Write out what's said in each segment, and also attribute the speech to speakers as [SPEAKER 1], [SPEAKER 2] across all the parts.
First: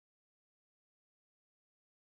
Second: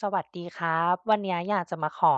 [SPEAKER 1] สวัสดีครับ วันนี้อยากจะมาขอ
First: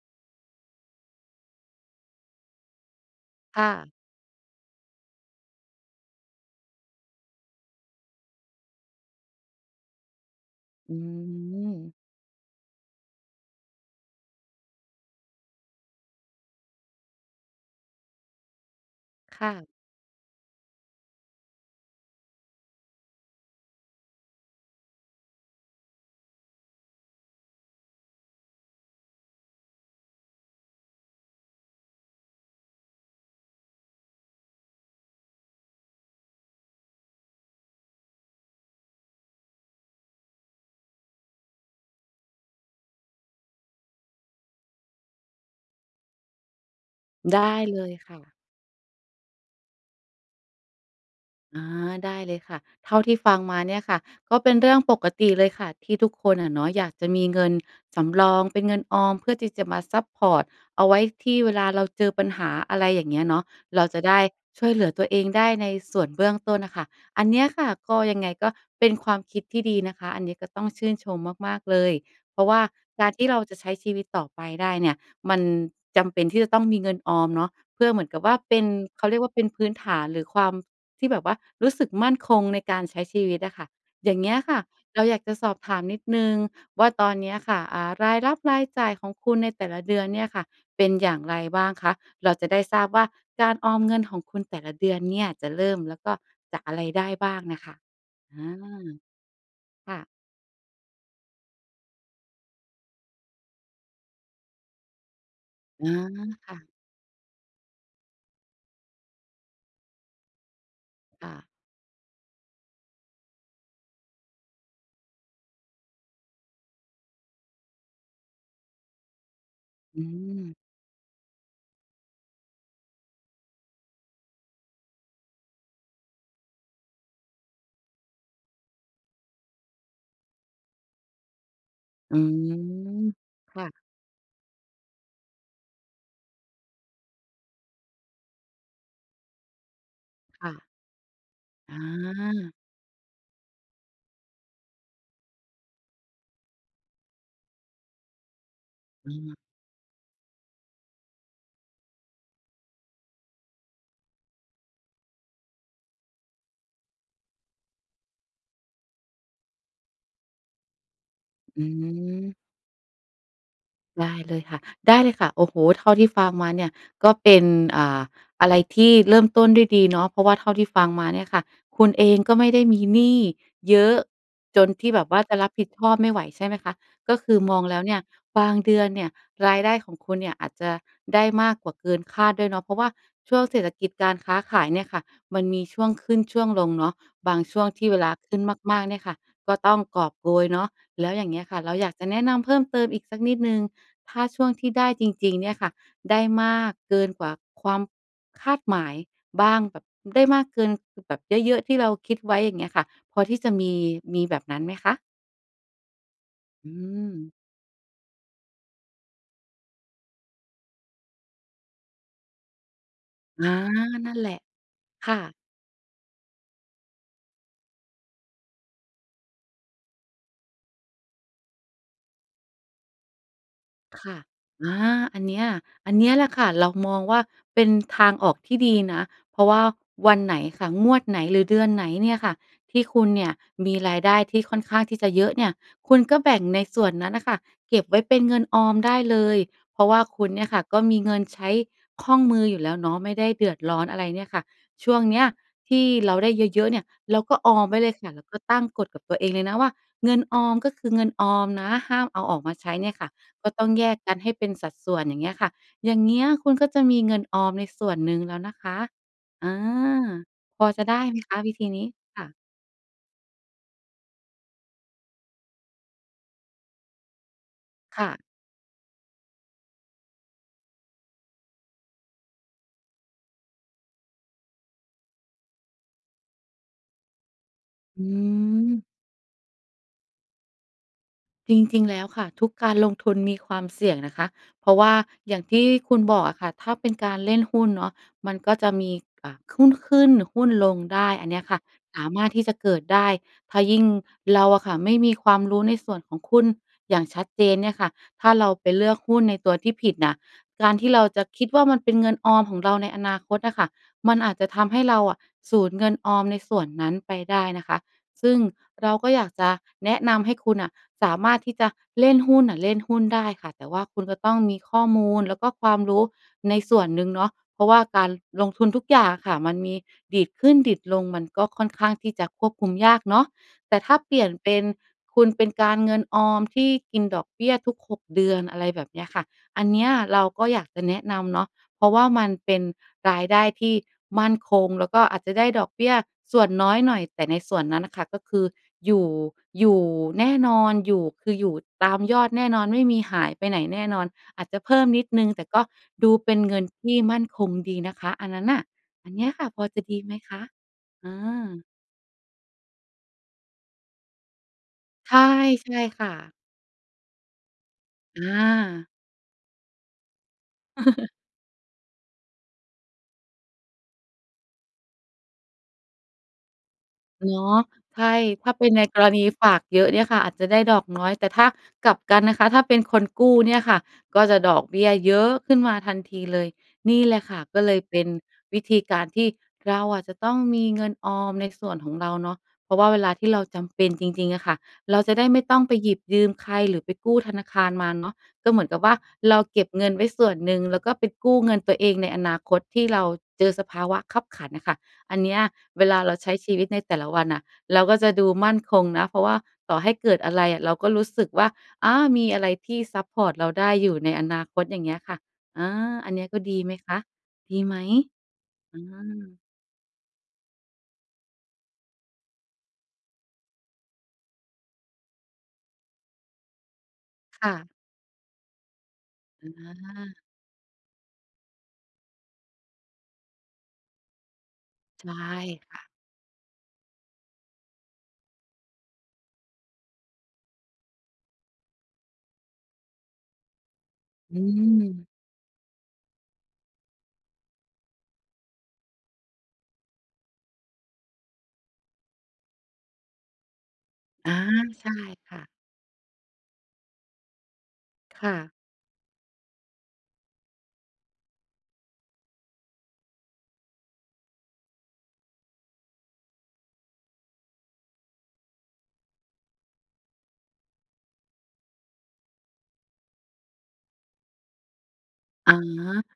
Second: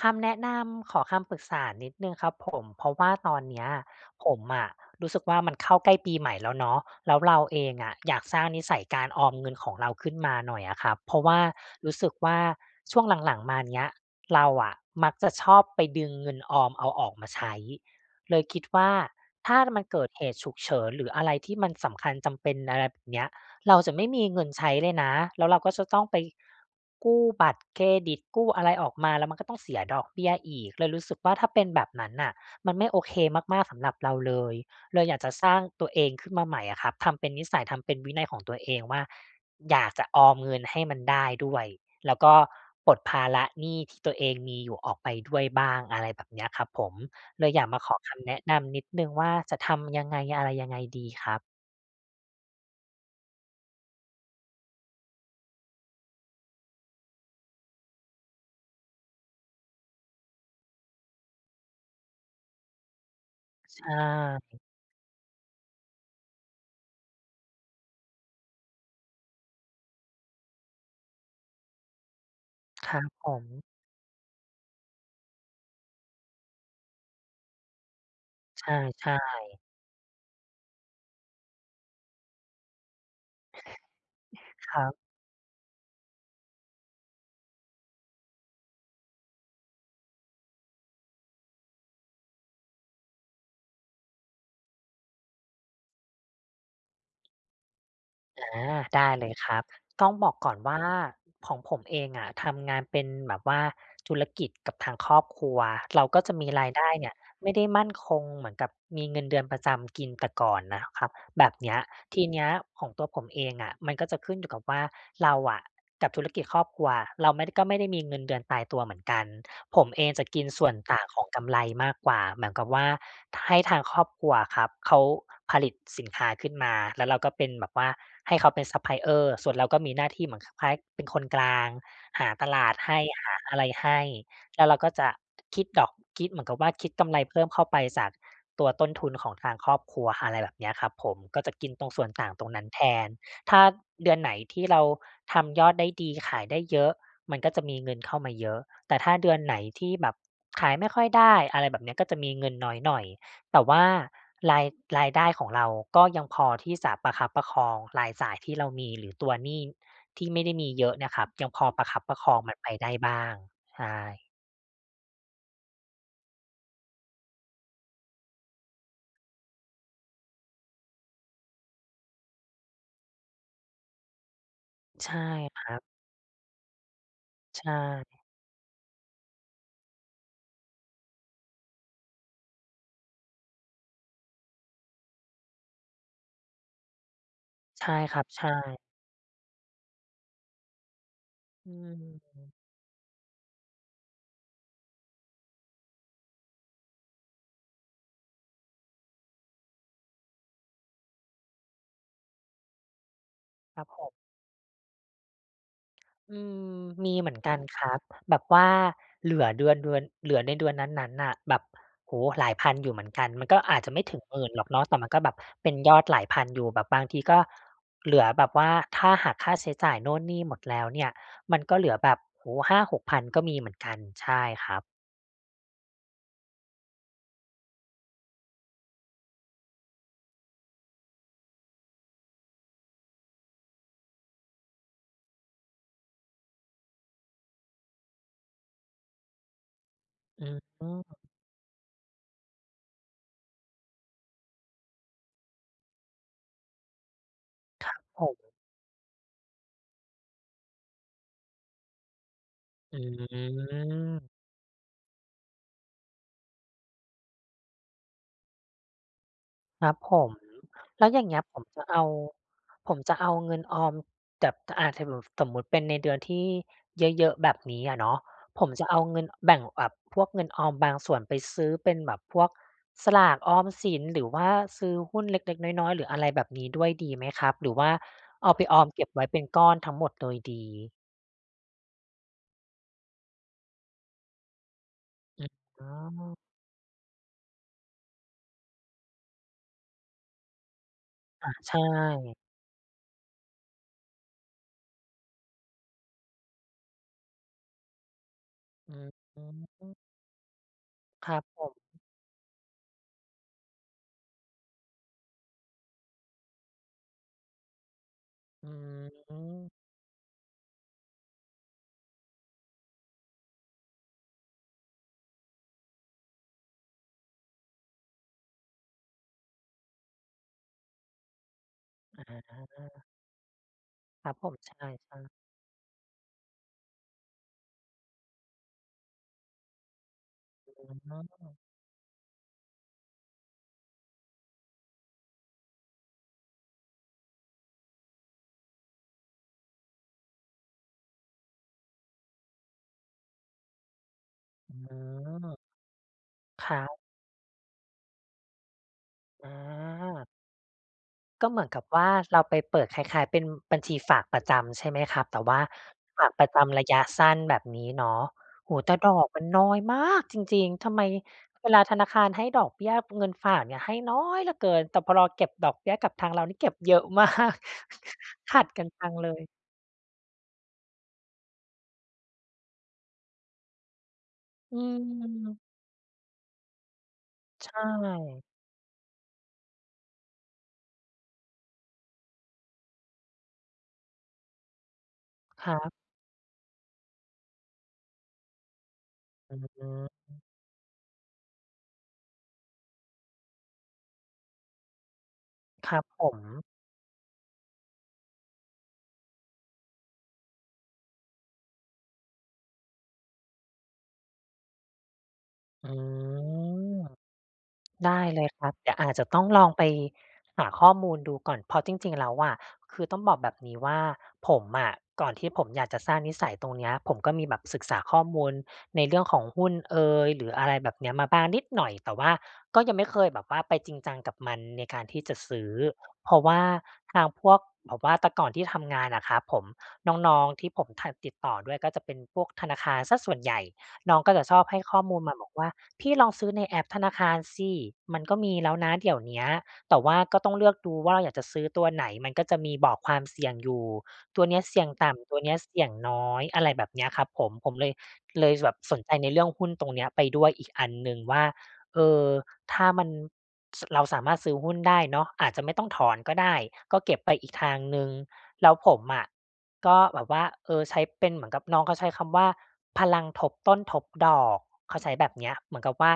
[SPEAKER 1] คำแนะนำ ขอคำปรึกษานิดหนึ่งครับผม เพราะว่าตอนเน
[SPEAKER 2] ค
[SPEAKER 1] ี้
[SPEAKER 2] ่
[SPEAKER 1] ย
[SPEAKER 2] ะ
[SPEAKER 1] ผมอะรู้สึกว่ามันเข้าใกล้ปีใหม่แล้วเนาะ แล้วเราเองอะอยากสร้างนิสัยการออมเงินของเราขึ้นมาหน่อยอะคร
[SPEAKER 2] อื
[SPEAKER 1] ับ เพราะว่าร
[SPEAKER 2] ม
[SPEAKER 1] ู้สึกว่าช่วงหลัง ๆ มาเนี้ย เราอะมักจะชอบไปดึงเงินออมเอาออกมาใช้ เลยคิดว่า
[SPEAKER 2] ค่
[SPEAKER 1] ถ้า
[SPEAKER 2] ะ
[SPEAKER 1] มันเกิดเหตุฉุกเฉินหรืออะไรที่มันสำคัญจำเป็น อะไรแบบเนี้ย เราจะไม่มีเงินใช้เลยนะ แล้วเราก็จะต้องไปกู้บัตรเครดิต กู้อะไรออกมา แล้วมันก็ต้องเสียดอกเบี้ยอีก เลยรู้สึกว่าถ้าเป็นแบบนั้นน่ะมันไม่โอเคมาก ๆ สำหรับเราเลย เลยอยากจะสร้างตัวเองขึ้นมาใหม่อะครับ ทำเป็นนิสัย ทำเป็นวินัยของตัวเองว่า อยากจะออมเงินให้มันได้ด้วย แล้วก็ปลดภาระหนี้ที่ตัวเองมีอยู่ออกไปด้วยบ้าง อะไรแบบเนี้ยครับผม
[SPEAKER 2] ได
[SPEAKER 1] เลย
[SPEAKER 2] ้
[SPEAKER 1] อยากม
[SPEAKER 2] เ
[SPEAKER 1] า
[SPEAKER 2] ล
[SPEAKER 1] ข
[SPEAKER 2] ย
[SPEAKER 1] อ
[SPEAKER 2] ค
[SPEAKER 1] ค
[SPEAKER 2] ่
[SPEAKER 1] ำแ
[SPEAKER 2] ะ
[SPEAKER 1] นะนำนิดหนึ่งว่าจะทำยังไง อะไรยังไงดีครับ?
[SPEAKER 2] อา ได้เลยค่ะ เท่าที่ฟังมาเนี่ยค่ะ ก็เป็นเรื่องปกติเลยค่ะ ที่ทุกคนอะเนาะ อยากจะมีเงินสำรองเป็นเงินออมเพื่อที่จะมาซัปพอร์ต เอาไว้ที่เวลาเราเจอปัญหา อะไรอย่างเงี้ยเนาะ เ
[SPEAKER 1] ใ
[SPEAKER 2] ร
[SPEAKER 1] ช
[SPEAKER 2] าจะได้
[SPEAKER 1] ่
[SPEAKER 2] ช่วยเหลือตัวเองได้ในส่วนเบื้องต้นน่ะค่ะ อันเนี้ยค่ะ ก็ยังไงก็เป็นความคิดที่ดีนะคะ อันนี้ก็ต้องชื่นชมมาก ๆ เลย เพราะว่า
[SPEAKER 1] ครั
[SPEAKER 2] กา
[SPEAKER 1] บ
[SPEAKER 2] รที
[SPEAKER 1] ผ
[SPEAKER 2] ่เราจะ
[SPEAKER 1] ม
[SPEAKER 2] ใช้ชีวิตต่อไปได้เนี่ย มันจำเป็นที่จะต้องมีเงินออมเนาะ เพื่อเหมือนกับว่าเป็
[SPEAKER 1] ใ
[SPEAKER 2] น เข
[SPEAKER 1] ช
[SPEAKER 2] าเ
[SPEAKER 1] ่
[SPEAKER 2] รียกว่าเป็น
[SPEAKER 1] ๆ
[SPEAKER 2] พื้นฐานหรือความ ที่แบบว่ารู้สึกมั่นคงในการใช้ชีวิตอะค่ะ อย่างเงี้ยค่ะ
[SPEAKER 1] ครับ
[SPEAKER 2] เราอยากจะสอบถามนิดหนึ่งว่าตอนเนี้ยค่ะ อา รายรับ รายจ่ายของคุณในแต่ละเดือนเนี่ยค่ะ เป็นอย่างไรบ้างคะ? เราจะได้ทราบว่าการออมเงินของคุณแต่ละเดือนเนี่ยจะเริ่ม แล้วก็ จากอะไรได้บ้างน่ะค่ะ? อ
[SPEAKER 1] อา
[SPEAKER 2] า
[SPEAKER 1] ได้เลยครับ
[SPEAKER 2] ค่
[SPEAKER 1] ต้
[SPEAKER 2] ะ
[SPEAKER 1] องบอกก่อนว่า ของผมเองอะ ทำงานเป็นแบบว่าธุรกิจกับทางครอบครัว
[SPEAKER 2] อ๋อ
[SPEAKER 1] เราก็จะม
[SPEAKER 2] ค
[SPEAKER 1] ี
[SPEAKER 2] ่
[SPEAKER 1] รา
[SPEAKER 2] ะ
[SPEAKER 1] ยได้เนี่ย ไม่ได้มั่นคงเหมือนกับมีเงินเดือนประจำกินแต่ก่อนน่ะครับ
[SPEAKER 2] ค่ะ
[SPEAKER 1] แบบเนี้ย ทีเนี้ยของตัวผมเองอะมันก็จะขึ้นอยู่กับว่าเราอะ กับธุรกิจครอบครัว เราไม่ ก็ไม่ได้มีเงินเดือนตายตัวเหมือนกัน ผม
[SPEAKER 2] อ
[SPEAKER 1] เ
[SPEAKER 2] ื
[SPEAKER 1] องจะกิน
[SPEAKER 2] ม
[SPEAKER 1] ส่วนต่างของกำไรมากกว่า เหมือนกับว่าให้ทางครอบครัวอะครับ เขาผลิตสินค้าขึ้นมาแล้วเราก็เป็นแบบว่าให้เขาเป็นซัปพลายเออร์ ส่วนเราก็มีหน้าที่เหมือนคล้ายเป็นคนกลาง
[SPEAKER 2] อื
[SPEAKER 1] หาตลาดให้
[SPEAKER 2] ม
[SPEAKER 1] หา
[SPEAKER 2] ค
[SPEAKER 1] อะไ
[SPEAKER 2] ่
[SPEAKER 1] ร
[SPEAKER 2] ะ
[SPEAKER 1] ให้ แล้วเราก็จะคิดดอก คิดเหมือนกับว่าคิดกำไรเพิ่มเข้าไปจากตัวต้นทุนของทางครอบครัว อะไร
[SPEAKER 2] ค
[SPEAKER 1] แบ
[SPEAKER 2] ่
[SPEAKER 1] บ
[SPEAKER 2] ะ
[SPEAKER 1] เนี้ยครับผม ก็จะกินตรงส่วนต่างตรง
[SPEAKER 2] อา
[SPEAKER 1] นั้นแทน ถ้าเดือนไหนที่เราทำยอดได้ดีขายได้เยอะ มันก็จะมีเงินเข้ามาเยอะ แต่ถ้าเด
[SPEAKER 2] อ
[SPEAKER 1] ื
[SPEAKER 2] า
[SPEAKER 1] อนไหนที่แบบขายไม่ค่อยได้ อะไรแบบเนี้ย ก็จะมีเงินน้อยหน่อย แต่ว่าราย รายได้ของเราก็ยังพอที่จะประคับประคองรายจ่ายที่เรามีหรือตัวหนี้ที่ไม่ได้มีเยอะนะครับ ยัง
[SPEAKER 2] อ
[SPEAKER 1] พ
[SPEAKER 2] ื
[SPEAKER 1] อประคับประค
[SPEAKER 2] ม
[SPEAKER 1] องมันไปได้บ้าง ใช
[SPEAKER 2] ได้
[SPEAKER 1] ่
[SPEAKER 2] เลยค่ะ ได้เลยค่ะ โอ้โฮ เท่าที่ฟังมาเนี่ยก็เป็น อ่า อะไรที่เริ่มต้นได้ดีเนาะ เพราะว่าเท่าที่ฟังมาเนี่ยค่ะ คุณเองก็ไม่ได้มีหนี้เยอะจนที่แบ
[SPEAKER 1] ใ
[SPEAKER 2] บ
[SPEAKER 1] ช
[SPEAKER 2] ว
[SPEAKER 1] ่
[SPEAKER 2] ่าจะรับ
[SPEAKER 1] ค
[SPEAKER 2] ผิ
[SPEAKER 1] ร
[SPEAKER 2] ด
[SPEAKER 1] ั
[SPEAKER 2] ช
[SPEAKER 1] บ
[SPEAKER 2] อบไม่ไหว ใช่ไหมคะ? ก็คือมอ
[SPEAKER 1] ใช
[SPEAKER 2] งแล้วเนี่ย
[SPEAKER 1] ่
[SPEAKER 2] บางเดือนเนี่ยรายได้ของคุณเนี่ยอาจจะได้มากกว่าเกินคาดด้วยเนาะ เพราะว่าช่วงเศรษฐกิจการค้าขายเนี่ยค่ะ มันมีช่วงขึ้นช่วงลงเนาะ บางช่วงท
[SPEAKER 1] ใ
[SPEAKER 2] ี
[SPEAKER 1] ช
[SPEAKER 2] ่
[SPEAKER 1] ่
[SPEAKER 2] เวลา
[SPEAKER 1] ครับ
[SPEAKER 2] ขึ้
[SPEAKER 1] ใช
[SPEAKER 2] นม
[SPEAKER 1] ่
[SPEAKER 2] าก ๆ เนี่ยค่ะ ก็ต้องกอบโกยเนาะ แล้วอย่างเงี้ยค่ะ
[SPEAKER 1] อ
[SPEAKER 2] เร
[SPEAKER 1] ื
[SPEAKER 2] าอยากจะแนะนำเ
[SPEAKER 1] ม
[SPEAKER 2] พิ่มเติมอีกสักนิดหนึ่ง ถ้าช่วงที่ได้จริง ๆ เนี่ยค่ะ ได้มากเกินกว่าความคาดหมายบ้างแบบ ได้มากเกินแบบเยอะ ๆ ที่เราคิดไว้ อย่างเงี้ยค่ะ พอที่จะมี
[SPEAKER 1] ครับผม
[SPEAKER 2] มีแบบนั้นไหมคะ?
[SPEAKER 1] อื
[SPEAKER 2] อื
[SPEAKER 1] ม มีเห
[SPEAKER 2] ม
[SPEAKER 1] มือนกันครับ แบบว่าเหลือ เดือน เดือน เหลือในเดือนนั้น ๆ น่ะ แบบ โอ้โฮ หลายพันอยู่เหมือนกัน
[SPEAKER 2] อ
[SPEAKER 1] มัน
[SPEAKER 2] า
[SPEAKER 1] ก็อาจจะไม่
[SPEAKER 2] นั
[SPEAKER 1] ถ
[SPEAKER 2] ่
[SPEAKER 1] ึ
[SPEAKER 2] น
[SPEAKER 1] ง
[SPEAKER 2] แหล
[SPEAKER 1] ห
[SPEAKER 2] ะ
[SPEAKER 1] มื่น หรอกเนาะ แต่
[SPEAKER 2] ค
[SPEAKER 1] มัน
[SPEAKER 2] ่
[SPEAKER 1] ก็แบ
[SPEAKER 2] ะ
[SPEAKER 1] บเป็นยอดหลายพันอยู่ แบบบางทีก็ เหลือแบบว่า ถ้าหักค่าใช้จ่ายนู่นนี่หมดแล้วเนี่ย มันก็เหลือแบบ โอ้โฮ 5-6,000 ก็มีเหมือนกัน
[SPEAKER 2] ค่ะ
[SPEAKER 1] ใช่ค
[SPEAKER 2] อ
[SPEAKER 1] ร
[SPEAKER 2] า
[SPEAKER 1] ับ
[SPEAKER 2] อันเนี้ย อันเนี้ยแหละค่ะ เรามองว่าเป็นทางออกที่ดีนะ เพราะว่าวันไหนค่ะ งวดไหน หรือเดือนไหนเนี่ยค่ะที่คุณเนี่ยมีรายได้ที่ค่อนข้างที่จะเยอะเนี่ย คุณก็แบ่งในส่วนนั้นน่ะค่ะ เก็บไว้เป็นเงินออมได้เลย เพราะว่าคุณเน
[SPEAKER 1] อ
[SPEAKER 2] ี
[SPEAKER 1] ื
[SPEAKER 2] ่ยค
[SPEAKER 1] อ
[SPEAKER 2] ่ะก็
[SPEAKER 1] อื
[SPEAKER 2] มีเงิน
[SPEAKER 1] ม
[SPEAKER 2] ใช้คล่องมืออยู่แล้วเนาะ ไม่ได้เดือดร้อนอะไรเนี่ยค่ะ ช่วงเนี้ยที่เราได้เยอะ ๆ เนี่ย เราก็ออมไว้เ
[SPEAKER 1] ค
[SPEAKER 2] ล
[SPEAKER 1] รั
[SPEAKER 2] ย
[SPEAKER 1] บ
[SPEAKER 2] ค่ะ แ
[SPEAKER 1] ผ
[SPEAKER 2] ล้วก็
[SPEAKER 1] ม
[SPEAKER 2] ตั้งกฎกับตัวเองเลยนะว่า เงินออมก็คือเงินออมนะ ห้ามเอาออกมาใช้เนี่ย
[SPEAKER 1] อื
[SPEAKER 2] ค่ะ ก็ต้องแยกกัน
[SPEAKER 1] อ
[SPEAKER 2] ให้เป็นสัดส่วน อย่างเงี้ยค่ะ อย่างเงี้ยคุณก็จะมีเงินออมในส่วนหนึ่งแล้วนะคะ อา
[SPEAKER 1] ครับผม
[SPEAKER 2] พอจะได
[SPEAKER 1] แ
[SPEAKER 2] ้
[SPEAKER 1] ล้ว
[SPEAKER 2] ไหม
[SPEAKER 1] อย่างเ
[SPEAKER 2] ค
[SPEAKER 1] ง
[SPEAKER 2] ะ
[SPEAKER 1] ี้ย
[SPEAKER 2] วิ
[SPEAKER 1] ผ
[SPEAKER 2] ธ
[SPEAKER 1] ม
[SPEAKER 2] ีน
[SPEAKER 1] จะ
[SPEAKER 2] ี้?
[SPEAKER 1] เอา
[SPEAKER 2] ค่ะ
[SPEAKER 1] ผมจะเอาเงินออมแบบ อา ถึงหนูสมมุติเป็นในเดือนที่เยอะ ๆ แบบนี้อะ
[SPEAKER 2] ค
[SPEAKER 1] เน
[SPEAKER 2] ่
[SPEAKER 1] าะ
[SPEAKER 2] ะ
[SPEAKER 1] ผมจะเอาเงินแบ่งแอบ พวกเงินออมบางส่วนไปซื้อเป็นแบบพวกสลากออมสิน หรือว่าซื้อหุ้นเล็ก ๆ น้อย ๆ หรืออะไรแบบนี้ด้วยดีไหมครับ? หรือว่า
[SPEAKER 2] อ
[SPEAKER 1] เอาไปออ
[SPEAKER 2] ืม
[SPEAKER 1] มเก็บไว้เป็นก้อนทั้งหมดโดยดี?
[SPEAKER 2] จริง ๆ แล้วค่ะ ทุกการลงทุนมีความเสี่ยงนะคะ เพราะว่าอย่า
[SPEAKER 1] อ
[SPEAKER 2] ง
[SPEAKER 1] ือ
[SPEAKER 2] ที่
[SPEAKER 1] อ๋
[SPEAKER 2] ค
[SPEAKER 1] อ
[SPEAKER 2] ุณบอกอะค่ะ ถ้าเป็นการเล่นหุ้นเนาะมันก็จะมี อ่า หุ้นขึ้นหุ้นลงได้ อันเนี้ย
[SPEAKER 1] อะ
[SPEAKER 2] ค่ะ
[SPEAKER 1] ใช
[SPEAKER 2] สามารถ
[SPEAKER 1] ่
[SPEAKER 2] ที่จะเกิดได้ ถ้ายิ่งเราอะค่ะไม่มีความรู้ในส่วนของหุ้นอย่างชัดเจนเนี่ยค่ะ ถ้าเราไปเล
[SPEAKER 1] อ
[SPEAKER 2] ือกหุ้นในตัวที่ผิ
[SPEAKER 1] ืม
[SPEAKER 2] ดน่ะ การที่เราจะ
[SPEAKER 1] ครั
[SPEAKER 2] ค
[SPEAKER 1] บ
[SPEAKER 2] ิดว
[SPEAKER 1] ผ
[SPEAKER 2] ่า ม
[SPEAKER 1] ม
[SPEAKER 2] ันเป็นเงินออมของเราในอนาคตอะค่ะ มันอาจจะทำให้เราอะสูญเงินออมในส่วนนั้นไปได้นะคะ ซึ่ง
[SPEAKER 1] อื
[SPEAKER 2] เราก็อยากจะ
[SPEAKER 1] ม
[SPEAKER 2] แนะนำให้คุณน่ะ สามารถที่จะเล่นหุ้นน่ะเล่นหุ้นได้ค่ะ แต่ว่าคุณก็ต้องมีข้อมูลแล้วก็ความรู้ในส่วนหนึ่งเนาะ เพราะว่าการลงทุนทุกอย่างอะค่ะมันมีดีดขึ้นดีดลง มันก็ค่อนข้างที่จะค
[SPEAKER 1] อ
[SPEAKER 2] วบคุมยาก
[SPEAKER 1] า
[SPEAKER 2] เนาะ แต่ถ้าเปลี่
[SPEAKER 1] ค
[SPEAKER 2] ย
[SPEAKER 1] ร
[SPEAKER 2] น
[SPEAKER 1] ับผ
[SPEAKER 2] เป
[SPEAKER 1] ม
[SPEAKER 2] ็น
[SPEAKER 1] ใช
[SPEAKER 2] ค
[SPEAKER 1] ่
[SPEAKER 2] ุณ
[SPEAKER 1] ๆ
[SPEAKER 2] เป็น การเงินออมที่กินดอกเบี้ย ทุก 6 เดือน อะไรแบบเนี้ยค่ะ อันเนี้ยเราก็อยากจ
[SPEAKER 1] อ
[SPEAKER 2] ะแนะ
[SPEAKER 1] ื
[SPEAKER 2] นำเนาะ
[SPEAKER 1] ม
[SPEAKER 2] เพราะว่ามันเป็นรายได้ที่มั่นคงแล้วก็อาจจะได้ดอกเบี้ยส่วนน้อยหน่อย แต่ในส่วนนั้นค่ะก็คืออยู่ อยู่แน่นอน อยู่ คืออยู่ตามยอดแน่นอน ไม่มีหายไปไหนแน่นอน อาจจะเพ
[SPEAKER 1] อื
[SPEAKER 2] ิ่มนิดหนึ่งแต่ก
[SPEAKER 1] ม
[SPEAKER 2] ็ดูเป็นเงิ
[SPEAKER 1] ค
[SPEAKER 2] น
[SPEAKER 1] ร
[SPEAKER 2] ท
[SPEAKER 1] ับ
[SPEAKER 2] ี่มั่นคงดีนะคะ อันนั้นน่ะ อันเนี้ยค่ะ
[SPEAKER 1] อ
[SPEAKER 2] พอจะดีไหม
[SPEAKER 1] า
[SPEAKER 2] คะ? อ
[SPEAKER 1] ก็เห
[SPEAKER 2] า
[SPEAKER 1] มือนกับว่า เราไปเปิดคล้าย ๆ เป็นบัญชีฝากประจำใช่ไหม
[SPEAKER 2] ใช
[SPEAKER 1] ค
[SPEAKER 2] ่
[SPEAKER 1] รับ แต่ว่า
[SPEAKER 2] ใช่ค่
[SPEAKER 1] ฝา
[SPEAKER 2] ะ
[SPEAKER 1] กประจำระยะสั้น แบบนี้เนาะ
[SPEAKER 2] อ
[SPEAKER 1] โอ้โฮ!
[SPEAKER 2] า
[SPEAKER 1] แต่ดอกมันน้อยมากจริง ๆ ทำไมเวลาธนาคารให้ดอกเบี้ยเงินฝากเนี่ยให้น้อยเหลือเกิน แต่พอ รอเก็บดอกเบี้ยกับทางเรานี่เก็บเยอะมา
[SPEAKER 2] เนา
[SPEAKER 1] ก
[SPEAKER 2] ะ ใช่ ถ้
[SPEAKER 1] ข
[SPEAKER 2] า
[SPEAKER 1] ั
[SPEAKER 2] เป
[SPEAKER 1] ด
[SPEAKER 2] ็นใ
[SPEAKER 1] ก
[SPEAKER 2] น
[SPEAKER 1] ัน
[SPEAKER 2] ก
[SPEAKER 1] จ
[SPEAKER 2] ร
[SPEAKER 1] ัง
[SPEAKER 2] ณี
[SPEAKER 1] เลย
[SPEAKER 2] ฝากเยอะเนี่ยค่ะอาจจะได้ดอกน้อย แต่ถ้ากลับกันนะคะ ถ้าเป็นคนกู้เนี่ยค่ะก็จะดอกเ
[SPEAKER 1] อ
[SPEAKER 2] บ
[SPEAKER 1] ื
[SPEAKER 2] ี้ยเยอะขึ้
[SPEAKER 1] ม
[SPEAKER 2] นมาทันทีเลย นี่แหละค่ะก็
[SPEAKER 1] ใช
[SPEAKER 2] เลยเป็น
[SPEAKER 1] ่
[SPEAKER 2] วิธีการที่เราอาจจะต้องมีเงินออมในส่วนของเราเนาะ เพราะว่าเวลาที่เราจำเป็นจริง ๆ อะค่ะ เราจะได้ไม่ต้อ
[SPEAKER 1] ค
[SPEAKER 2] งไป
[SPEAKER 1] รั
[SPEAKER 2] หย
[SPEAKER 1] บ
[SPEAKER 2] ิบยืมใครหรือไปกู้ธนาคารมาเนาะ ก็เหมือนกับว่า เรา
[SPEAKER 1] อื
[SPEAKER 2] เก็บเงินไว้ส่วน
[SPEAKER 1] ม
[SPEAKER 2] หนึ่งแล้วก็ไปกู้เงินตัวเองในอนาคต ที่เราเจอสภาวะคับขันน่ะค่ะ อันเนี้ยเว
[SPEAKER 1] ค
[SPEAKER 2] ล
[SPEAKER 1] รั
[SPEAKER 2] า
[SPEAKER 1] บ
[SPEAKER 2] เรา
[SPEAKER 1] ผ
[SPEAKER 2] ใช้
[SPEAKER 1] ม
[SPEAKER 2] ชีวิตในแต่ละวันอะเราก็จะดูมั่นคงนะ เพราะว่าต่อให้เกิดอะไรอะเราก็รู้สึกว่า อา มีอะไรที่ซัปพอร์ตเราได้อยู่ในอนาคต อย่างเงี้ยค่ะ อา
[SPEAKER 1] อื
[SPEAKER 2] อันเนี้ยก็ดีไหมค
[SPEAKER 1] ม
[SPEAKER 2] ะ? ดีไหม?
[SPEAKER 1] ได้เลยครับ
[SPEAKER 2] อ
[SPEAKER 1] เดี๋ยวอาจจะ
[SPEAKER 2] า
[SPEAKER 1] ต้องลองไปหาข้อมูลดูก่อน เพราะจริง ๆ แล้วอะ คือต้องบอกแบบนี้ว่า ผมอะ ก่อนที่ผมอยากจะสร้างนิสัยตรงเนี้ย ผมก็
[SPEAKER 2] ค
[SPEAKER 1] มี
[SPEAKER 2] ่
[SPEAKER 1] แบ
[SPEAKER 2] ะ
[SPEAKER 1] บศึกษาข้อมูลในเรื่องของ
[SPEAKER 2] อ
[SPEAKER 1] หุ้นเอ
[SPEAKER 2] า
[SPEAKER 1] ย หรืออะไรแบบเนี้ยมาบ้างนิดหน่อย แต่ว่าก็ยังไม่เคยแบบว่าไปจริงจังกับมันในกา
[SPEAKER 2] ใ
[SPEAKER 1] ร
[SPEAKER 2] ช่
[SPEAKER 1] ที่จะซื
[SPEAKER 2] ค
[SPEAKER 1] ้อ
[SPEAKER 2] ่ะ
[SPEAKER 1] เพราะว่าทางพวกแบบว่า แต่ก่อนที่ทำงานอะครับผม น้อง ๆ ที่ผมถนัดติดต่อด้วยก็จะเป็นพวกธนาคารเสียส่วนใหญ่ น้องก็
[SPEAKER 2] อื
[SPEAKER 1] จะชอบให้ข้อ
[SPEAKER 2] ม
[SPEAKER 1] มูลมาบอกว่า "พี่ลองซื้อในแอปธนาคารสิ มันก็มีแล้วนะเดี๋ยวเนี้ย แต่ว่าก็ต้องเลือกดูว่า เราอยากจะซื้อตัวไหน? มันก็จะมีบอกความเสี่ยงอยู่
[SPEAKER 2] อา
[SPEAKER 1] ตัวเนี้ยเสี่
[SPEAKER 2] ใช
[SPEAKER 1] ยง
[SPEAKER 2] ่
[SPEAKER 1] ต่
[SPEAKER 2] ค
[SPEAKER 1] ำ ตั
[SPEAKER 2] ่
[SPEAKER 1] ว
[SPEAKER 2] ะ
[SPEAKER 1] เนี้ยเสี่ยงน้อย" อะไรแบบเนี้ยครับผม ผมเลย
[SPEAKER 2] ค่
[SPEAKER 1] เล
[SPEAKER 2] ะ
[SPEAKER 1] ยแบบสนใจในเรื่องหุ้นตรงเนี้ยไปด้วยอีกอันหนึ่งว่า เออ ถ้ามัน ส เราสามารถซื้อหุ้นได้เนาะ อาจจะไม่ต้องถอนก็ได้ ก็เก็บไปอีกทางหนึ่ง แล้วผมอะก็แบบว่า เออ ใช้เป็น เหมือนกับน้องเขาใช้คำว่า "พลังทบต้นทบดอก" เขาใช้แบบเนี
[SPEAKER 2] อ
[SPEAKER 1] ้ย เหมือนกับ
[SPEAKER 2] า
[SPEAKER 1] ว่า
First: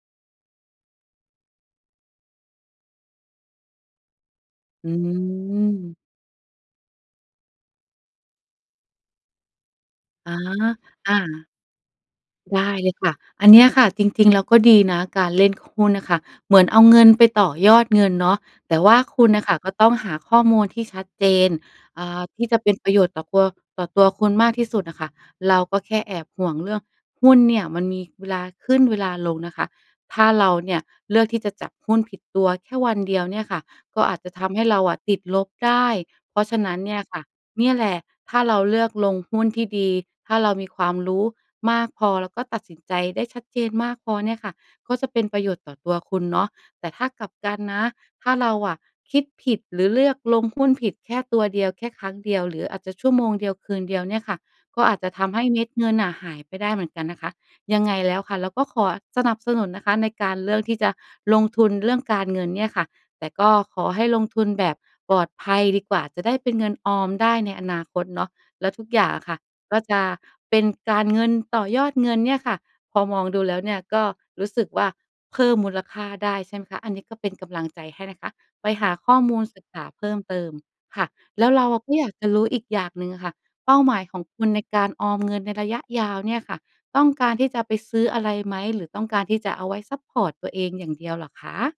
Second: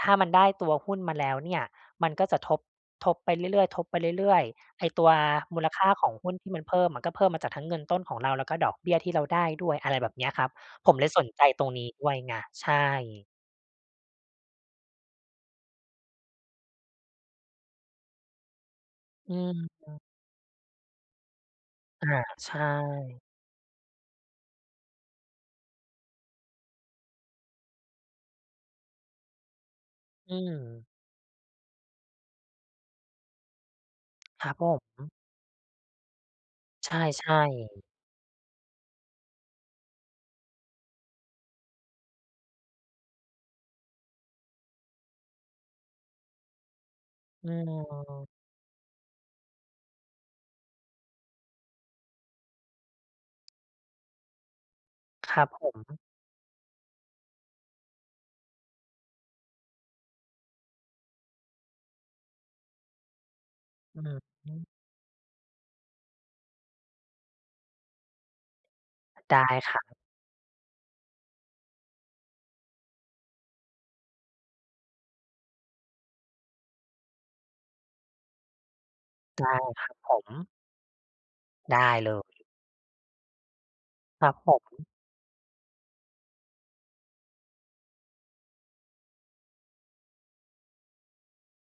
[SPEAKER 1] ถ้ามันได้ตัวหุ้นมาแล้วเนี่ยมันก็จะทบ ทบไปเรื่อย ๆ ทบไปเรื่อย ๆ ไอ
[SPEAKER 2] อื
[SPEAKER 1] ้ตัวมูลค่า
[SPEAKER 2] ม
[SPEAKER 1] ของหุ้นที่มันเพิ่ม มันก็เพิ่มมาจากทั้งเงินต้นของเราแล้วก็ดอกเบี้ยที่เราได้ด้วย อะไรแบบเนี
[SPEAKER 2] อ
[SPEAKER 1] ้ย
[SPEAKER 2] า
[SPEAKER 1] ครับ ผมเล
[SPEAKER 2] อ
[SPEAKER 1] ยสนใ
[SPEAKER 2] า
[SPEAKER 1] จตรงนี้ด้วยไง
[SPEAKER 2] ได
[SPEAKER 1] ใช
[SPEAKER 2] ้เลยค่ะ
[SPEAKER 1] ่
[SPEAKER 2] อันเนี้ยค่ะจริง ๆ แล้วก็ดีนะ การเล่นหุ้นน่ะค่ะ เหมือนเอาเงินไปต่อยอดเงินเนาะ แต่ว่าคุ
[SPEAKER 1] อ
[SPEAKER 2] ณ
[SPEAKER 1] ื
[SPEAKER 2] น่ะค่ะก็ต้อง
[SPEAKER 1] ม
[SPEAKER 2] หาข้อมูลที่ชัดเจน อ
[SPEAKER 1] อ
[SPEAKER 2] ่
[SPEAKER 1] า
[SPEAKER 2] า ที่
[SPEAKER 1] ใช
[SPEAKER 2] จะ
[SPEAKER 1] ่
[SPEAKER 2] เป็นประโยชน์ต่อตัว ต่อตัวคุณมากที่สุดอะค่ะ เราก็แค่แอบห่วงเรื่องหุ้นเนี่ยมันมีเวลาขึ้นเวลาลงนะคะ ถ้า
[SPEAKER 1] อื
[SPEAKER 2] เราเนี่ย
[SPEAKER 1] ม
[SPEAKER 2] เลือกที่จะจับหุ้นผิดตัวแค่วันเดียวเนี่ยค่ะ ก็อาจจะท
[SPEAKER 1] ครับ
[SPEAKER 2] ำให
[SPEAKER 1] ผ
[SPEAKER 2] ้เราอะ
[SPEAKER 1] ม
[SPEAKER 2] ติดลบได้ เพราะฉะนั้น
[SPEAKER 1] ใ
[SPEAKER 2] เน
[SPEAKER 1] ช
[SPEAKER 2] ี่ยค่ะ
[SPEAKER 1] ่
[SPEAKER 2] เนี่ย
[SPEAKER 1] ๆ
[SPEAKER 2] แหละ ถ้าเราเลือกลงหุ้นที่ดี ถ้าเรามีความรู้มากพอ แล้วก็ตัดสินใจได้ชัดเจนมากพอเนี่ยค่ะ ก็จะเป็นประโยชน์ต่อตัวคุณเนาะ แต่ถ้ากลับ
[SPEAKER 1] อ
[SPEAKER 2] ก
[SPEAKER 1] ื
[SPEAKER 2] ันนะ ถ
[SPEAKER 1] ม
[SPEAKER 2] ้าเราอะคิดผิดหรือเลือกลงหุ้นผิด แค่ตัวเดียว แค่ครั้งเดียว หรืออาจจะชั่วโมงเดียว คืนเดียวเนี่ยค่ะ ก็อาจจะท
[SPEAKER 1] ค
[SPEAKER 2] ำ
[SPEAKER 1] ร
[SPEAKER 2] ให้
[SPEAKER 1] ับ
[SPEAKER 2] เม
[SPEAKER 1] ผ
[SPEAKER 2] ็ดเงิ
[SPEAKER 1] ม
[SPEAKER 2] นน่ะหายไปได้เหมือนกันนะคะ ยังไงแล้วค่ะเราก็ขอสนับสนุนนะคะในการเลือกที่จะลงทุนเรื่องการเงินเนี่ยค่ะ แต่ก็ขอ
[SPEAKER 1] อ
[SPEAKER 2] ให้ลงทุนแ
[SPEAKER 1] ืม
[SPEAKER 2] บบปลอดภัยดีกว่า จะได้เป็นเงินออมได้ในอนาคตเนาะ แล้วทุกอย่างอะค่
[SPEAKER 1] ได
[SPEAKER 2] ะ
[SPEAKER 1] ้ค
[SPEAKER 2] ก็
[SPEAKER 1] รับ
[SPEAKER 2] จะเป็นการเงินต่อยอดเงินเนี่ยค่ะ พอมองดูแล้วเนี่ยก็รู้สึกว่า เพิ่มมูลค่าได้ใช่ไหมคะ อันนี้ก็เป็นกำลังใจให้นะคะ ไปหาข้อมู
[SPEAKER 1] ได
[SPEAKER 2] ล
[SPEAKER 1] ้
[SPEAKER 2] ศึกษ
[SPEAKER 1] ค
[SPEAKER 2] า
[SPEAKER 1] รับ
[SPEAKER 2] เพิ
[SPEAKER 1] ผ
[SPEAKER 2] ่มเติ
[SPEAKER 1] ม
[SPEAKER 2] มค่ะ แล้วเรา
[SPEAKER 1] ไ
[SPEAKER 2] อ
[SPEAKER 1] ด
[SPEAKER 2] ะก
[SPEAKER 1] ้
[SPEAKER 2] ็อย
[SPEAKER 1] เ
[SPEAKER 2] า
[SPEAKER 1] ล
[SPEAKER 2] ก
[SPEAKER 1] ย
[SPEAKER 2] จะรู้อีกอย่างหนึ่งอะค่ะ เป้าหมายขอ
[SPEAKER 1] ค
[SPEAKER 2] ง
[SPEAKER 1] รับ
[SPEAKER 2] คุณ
[SPEAKER 1] ผ
[SPEAKER 2] ในก
[SPEAKER 1] ม
[SPEAKER 2] ารออมเงินในระยะยาวเนี่ยค่ะ ต้องการที่จะไปซื้ออะไรไหม? หรือต้องการที่จะเอาไว้ซัปพอร์ตตัวเองอย่างเดียวเหรอคะ?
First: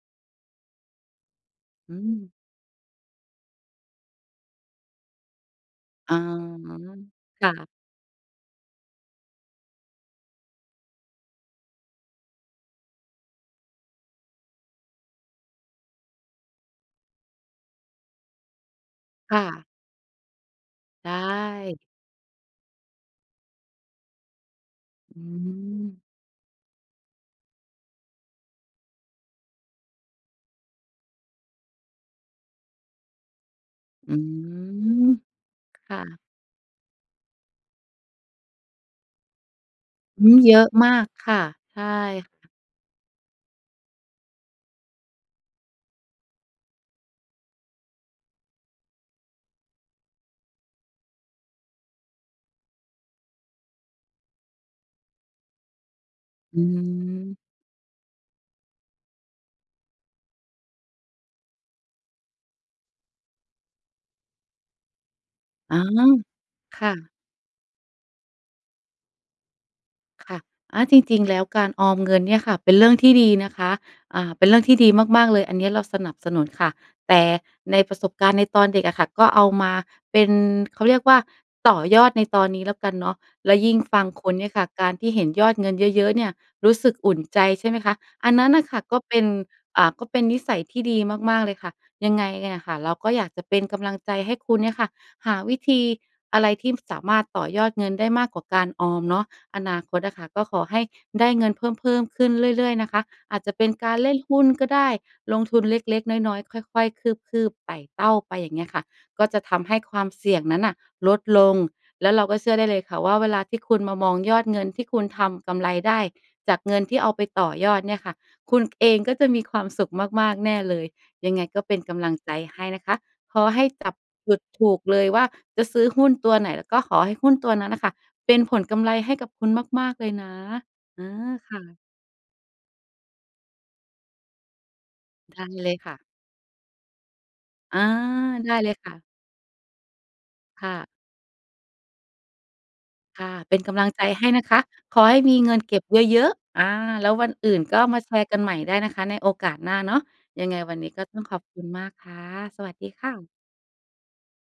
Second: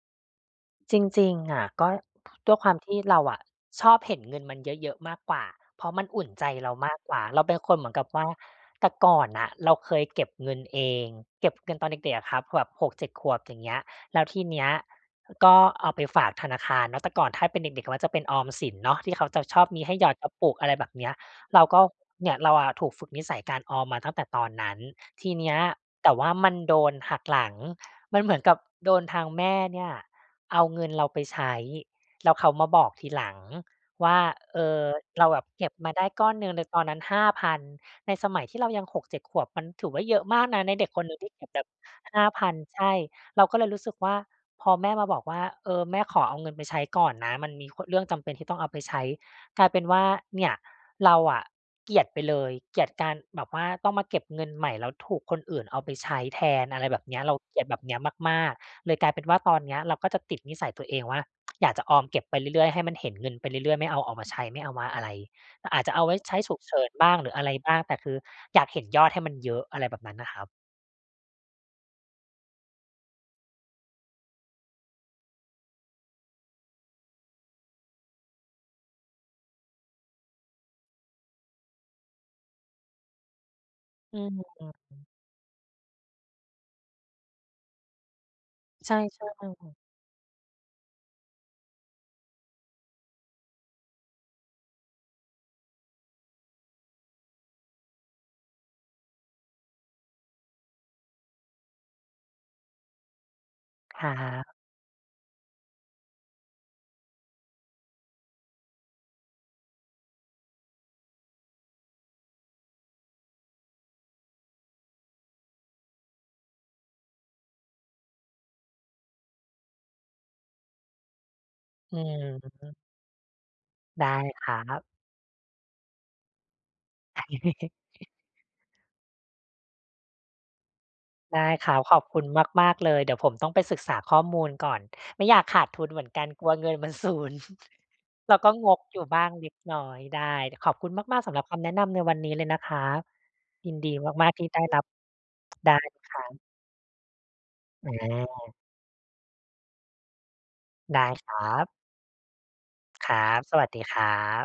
[SPEAKER 1] จริง ๆ อะ ก็
[SPEAKER 2] อื
[SPEAKER 1] พ
[SPEAKER 2] ม
[SPEAKER 1] ด้วยความที่เราอะชอบเห็นเงินมันเยอะ ๆ มากกว่า เพราะมัน
[SPEAKER 2] อ๋อ
[SPEAKER 1] อุ่นใจเรามากกว่า เร
[SPEAKER 2] ค
[SPEAKER 1] า
[SPEAKER 2] ่
[SPEAKER 1] เป็น
[SPEAKER 2] ะ
[SPEAKER 1] คนเหมือนกับว่า แต่ก่อนน่ะเราเคยเก็บเงินเอง เก็บเงินตอนเด็ก ๆ อะครับ แบบ 6-7 ขวบ อย่างเงี้ย แล้วทีเนี้ยก็เอาไปฝากธนาคารเนาะ แต่ก่อนถ้าเป็นเด็ก ๆ มักจะเป็นออมสินเนาะ ที่เขา
[SPEAKER 2] ค
[SPEAKER 1] จ
[SPEAKER 2] ่
[SPEAKER 1] ะชอ
[SPEAKER 2] ะ
[SPEAKER 1] บมีให้หยอดกระปุก อะไรแบบเ
[SPEAKER 2] ไ
[SPEAKER 1] นี้
[SPEAKER 2] ด
[SPEAKER 1] ย เราก
[SPEAKER 2] ้
[SPEAKER 1] ็ เนี่ยเราอะถูกฝึกนิสัยการออมมาตั้งแต่ตอนนั้น
[SPEAKER 2] อื
[SPEAKER 1] ทีเนี้ย
[SPEAKER 2] ม
[SPEAKER 1] แต่ว่ามันโดนหักหลัง มันเหมือนกับโดนทางแม่เนี่ยเอาเงินเราไปใช้ แล้วเขามาบอกทีหลังว
[SPEAKER 2] อ
[SPEAKER 1] ่
[SPEAKER 2] ื
[SPEAKER 1] า เอ่อ
[SPEAKER 2] ม
[SPEAKER 1] เราแบบเก็บม
[SPEAKER 2] ค
[SPEAKER 1] า
[SPEAKER 2] ่
[SPEAKER 1] ได้
[SPEAKER 2] ะ
[SPEAKER 1] ก้อนหนึ่งในตอนนั้น 5,000 ในสมัยที่เรายัง 6-7 ขวบ มันถือว่าเยอ
[SPEAKER 2] อ
[SPEAKER 1] ะ
[SPEAKER 2] ื
[SPEAKER 1] ม
[SPEAKER 2] ม
[SPEAKER 1] าก
[SPEAKER 2] เย
[SPEAKER 1] น
[SPEAKER 2] อ
[SPEAKER 1] ะ
[SPEAKER 2] ะ
[SPEAKER 1] ในเด็
[SPEAKER 2] มา
[SPEAKER 1] กค
[SPEAKER 2] ก
[SPEAKER 1] นหนึ่งท
[SPEAKER 2] ค
[SPEAKER 1] ี่
[SPEAKER 2] ่
[SPEAKER 1] เก
[SPEAKER 2] ะ
[SPEAKER 1] ็บแบบ
[SPEAKER 2] ใช่
[SPEAKER 1] 5,000 ใช่ เราก็เลยรู้สึกว่า พอแม่มาบอกว่า เอ่อ "แม่ขอเอาเงินไปใช้ก่อนนะ มันมี โคะ เรื่องจำเป็นที่ต้องเอาไปใช้" กลายเป็นว่าเนี่ยเราอะเกลียดไปเลย เกลียดการแบบว่าต้องมาเก็บเงินใหม่ แล้วถูกคนอื่นเอาไปใช้แท
[SPEAKER 2] อื
[SPEAKER 1] น อะไรแบบเนี้ย เร
[SPEAKER 2] ม
[SPEAKER 1] าเกลียดแบบเนี้ยมาก ๆ เลยกลายเป็นว่าตอนเนี้ย เราก็จะติดนิสัยตัวเองว่า อยากจะออมเก็บไปเรื่อย ๆ ให้มันเห็นเงินไปเรื่อย ๆ ไม่เอาออกมาใช้ ไม่เอามาอะไร
[SPEAKER 2] อ๋อ
[SPEAKER 1] อาจจะเอาไว้ใช้ฉุกเฉ
[SPEAKER 2] ค
[SPEAKER 1] ิ
[SPEAKER 2] ่
[SPEAKER 1] นบ
[SPEAKER 2] ะ
[SPEAKER 1] ้างหรืออะไรบ้าง แต่คืออยากเห็นยอดให้มันเยอะ อะไรแบบนั้นน่
[SPEAKER 2] ค
[SPEAKER 1] ะค
[SPEAKER 2] ่ะ
[SPEAKER 1] รับ
[SPEAKER 2] อา จริง ๆ แล้วการออมเงินเนี่ยค่ะ เป็นเรื่องที่ดีนะคะ อ่า เป็นเรื่องที่ดีมาก ๆ เลยอันนี้เราสนับสนุนค่ะ แต่ในประสบการณ์ในตอนเด็กอะค่ะ ก็เอามาเป็น เขาเรียกว่าต่อยอดในตอนนี้แล้วกันเนาะ แล้วยิ่งฟัง
[SPEAKER 1] อื
[SPEAKER 2] คุณเนี่ยค
[SPEAKER 1] ม
[SPEAKER 2] ่ะ การที่เห็นยอดเงินเยอะ ๆ เนี่ย รู้สึกอุ่นใจใช่ไหมคะ? อันนั้นน่ะค่ะ
[SPEAKER 1] ใช
[SPEAKER 2] ก
[SPEAKER 1] ่
[SPEAKER 2] ็เป็น
[SPEAKER 1] ๆ
[SPEAKER 2] อ่า ก็เป็นนิสัยที่ดีมาก ๆ เลยค่ะ ยังไงเนี่ยน่ะค่ะ เราก็อยากจะเป็นกำลังใจให้คุณเนี่ยค่ะ หาวิธีอะไรที่ ม สามารถต่อยอดเงินได้มากกว่าการออมเนาะ อนาคตอะค่ะ ก็ขอให้ได้เงินเพิ่ม ๆ ขึ้นเรื่อย ๆ นะคะ อาจจะเป็นกา
[SPEAKER 1] ค
[SPEAKER 2] ร
[SPEAKER 1] ร
[SPEAKER 2] เล่นหุ้น
[SPEAKER 1] ับ
[SPEAKER 2] ก็ได้ ลงทุนเล็ก ๆ น้อย ๆ ค่อย ๆ คืบ ๆ ไต่เต้าไป อย่างเงี้ยค่ะ ก็จะทำให้ความเสี่ยงนั้นน่ะลดลง แล้วเราก็เชื่อได้เลยค่ะว่า เวลาที่คุณมามองยอดเงินที่คุณทำกำไรได้จากเงินที่เอาไปต่อยอดเนี่ยค่ะ คุณเองก็จะมีความสุขมาก ๆ แน่เลย ยังไงก็เป็นก
[SPEAKER 1] อื
[SPEAKER 2] ำลังใจให้
[SPEAKER 1] ม
[SPEAKER 2] นะคะ ขอให้จับ
[SPEAKER 1] ได้
[SPEAKER 2] จุด
[SPEAKER 1] ครั
[SPEAKER 2] ถูก
[SPEAKER 1] บ
[SPEAKER 2] เลยว่าจะซื้อหุ้นตัวไหน แล้วก็ขอให้หุ้นตัวนั้นน่ะค่ะเป็นผลกำไรให้กับคุณมาก ๆ เลยนะ อือ
[SPEAKER 1] ได้
[SPEAKER 2] ค่
[SPEAKER 1] คร
[SPEAKER 2] ะ
[SPEAKER 1] ับ ขอบคุณมาก ๆ เลย เดี๋ยวผมต้องไปศึกษาข้อมูลก่อน ไม่อย
[SPEAKER 2] ได
[SPEAKER 1] าก
[SPEAKER 2] ้
[SPEAKER 1] ขาด
[SPEAKER 2] เลย
[SPEAKER 1] ทุ
[SPEAKER 2] ค
[SPEAKER 1] น
[SPEAKER 2] ่
[SPEAKER 1] เหม
[SPEAKER 2] ะ
[SPEAKER 1] ือนกันกลัวเงินมัน สูญ
[SPEAKER 2] อา
[SPEAKER 1] เราก
[SPEAKER 2] ไ
[SPEAKER 1] ็
[SPEAKER 2] ด้
[SPEAKER 1] ง
[SPEAKER 2] เลย
[SPEAKER 1] ก
[SPEAKER 2] ค่
[SPEAKER 1] อยู
[SPEAKER 2] ะ
[SPEAKER 1] ่บ้างเล็กน้อย ได้ ด
[SPEAKER 2] ค
[SPEAKER 1] ข
[SPEAKER 2] ่
[SPEAKER 1] อบ
[SPEAKER 2] ะ
[SPEAKER 1] คุณมาก ๆ สำหรับคำแนะนำในวันนี้เลยนะครับ
[SPEAKER 2] ค่ะ เป็น
[SPEAKER 1] ย
[SPEAKER 2] ก
[SPEAKER 1] ิน
[SPEAKER 2] ำลั
[SPEAKER 1] ดี
[SPEAKER 2] งใจให
[SPEAKER 1] ม
[SPEAKER 2] ้
[SPEAKER 1] าก ๆ
[SPEAKER 2] น
[SPEAKER 1] ที
[SPEAKER 2] ะ
[SPEAKER 1] ่
[SPEAKER 2] ค
[SPEAKER 1] ได
[SPEAKER 2] ะ
[SPEAKER 1] ้รับ
[SPEAKER 2] ขอให้มีเงิน
[SPEAKER 1] ได
[SPEAKER 2] เ
[SPEAKER 1] ้
[SPEAKER 2] ก็บ
[SPEAKER 1] ค
[SPEAKER 2] เ
[SPEAKER 1] ร
[SPEAKER 2] ย
[SPEAKER 1] ั
[SPEAKER 2] อะ
[SPEAKER 1] บ
[SPEAKER 2] ๆ อา แล้ววันอื่นก็
[SPEAKER 1] อ๋
[SPEAKER 2] มาแชร์กันใหม
[SPEAKER 1] อ
[SPEAKER 2] ่ได้นะคะในโอกาสหน้าเนาะ ยังไงวันนี้
[SPEAKER 1] ได
[SPEAKER 2] ก
[SPEAKER 1] ้
[SPEAKER 2] ็ต้อ
[SPEAKER 1] ค
[SPEAKER 2] ง
[SPEAKER 1] ร
[SPEAKER 2] ขอ
[SPEAKER 1] ั
[SPEAKER 2] บคุ
[SPEAKER 1] บ
[SPEAKER 2] ณมากค่ะ สวัสดีค
[SPEAKER 1] ค
[SPEAKER 2] ่
[SPEAKER 1] รั
[SPEAKER 2] ะ
[SPEAKER 1] บ สวัสดีครับ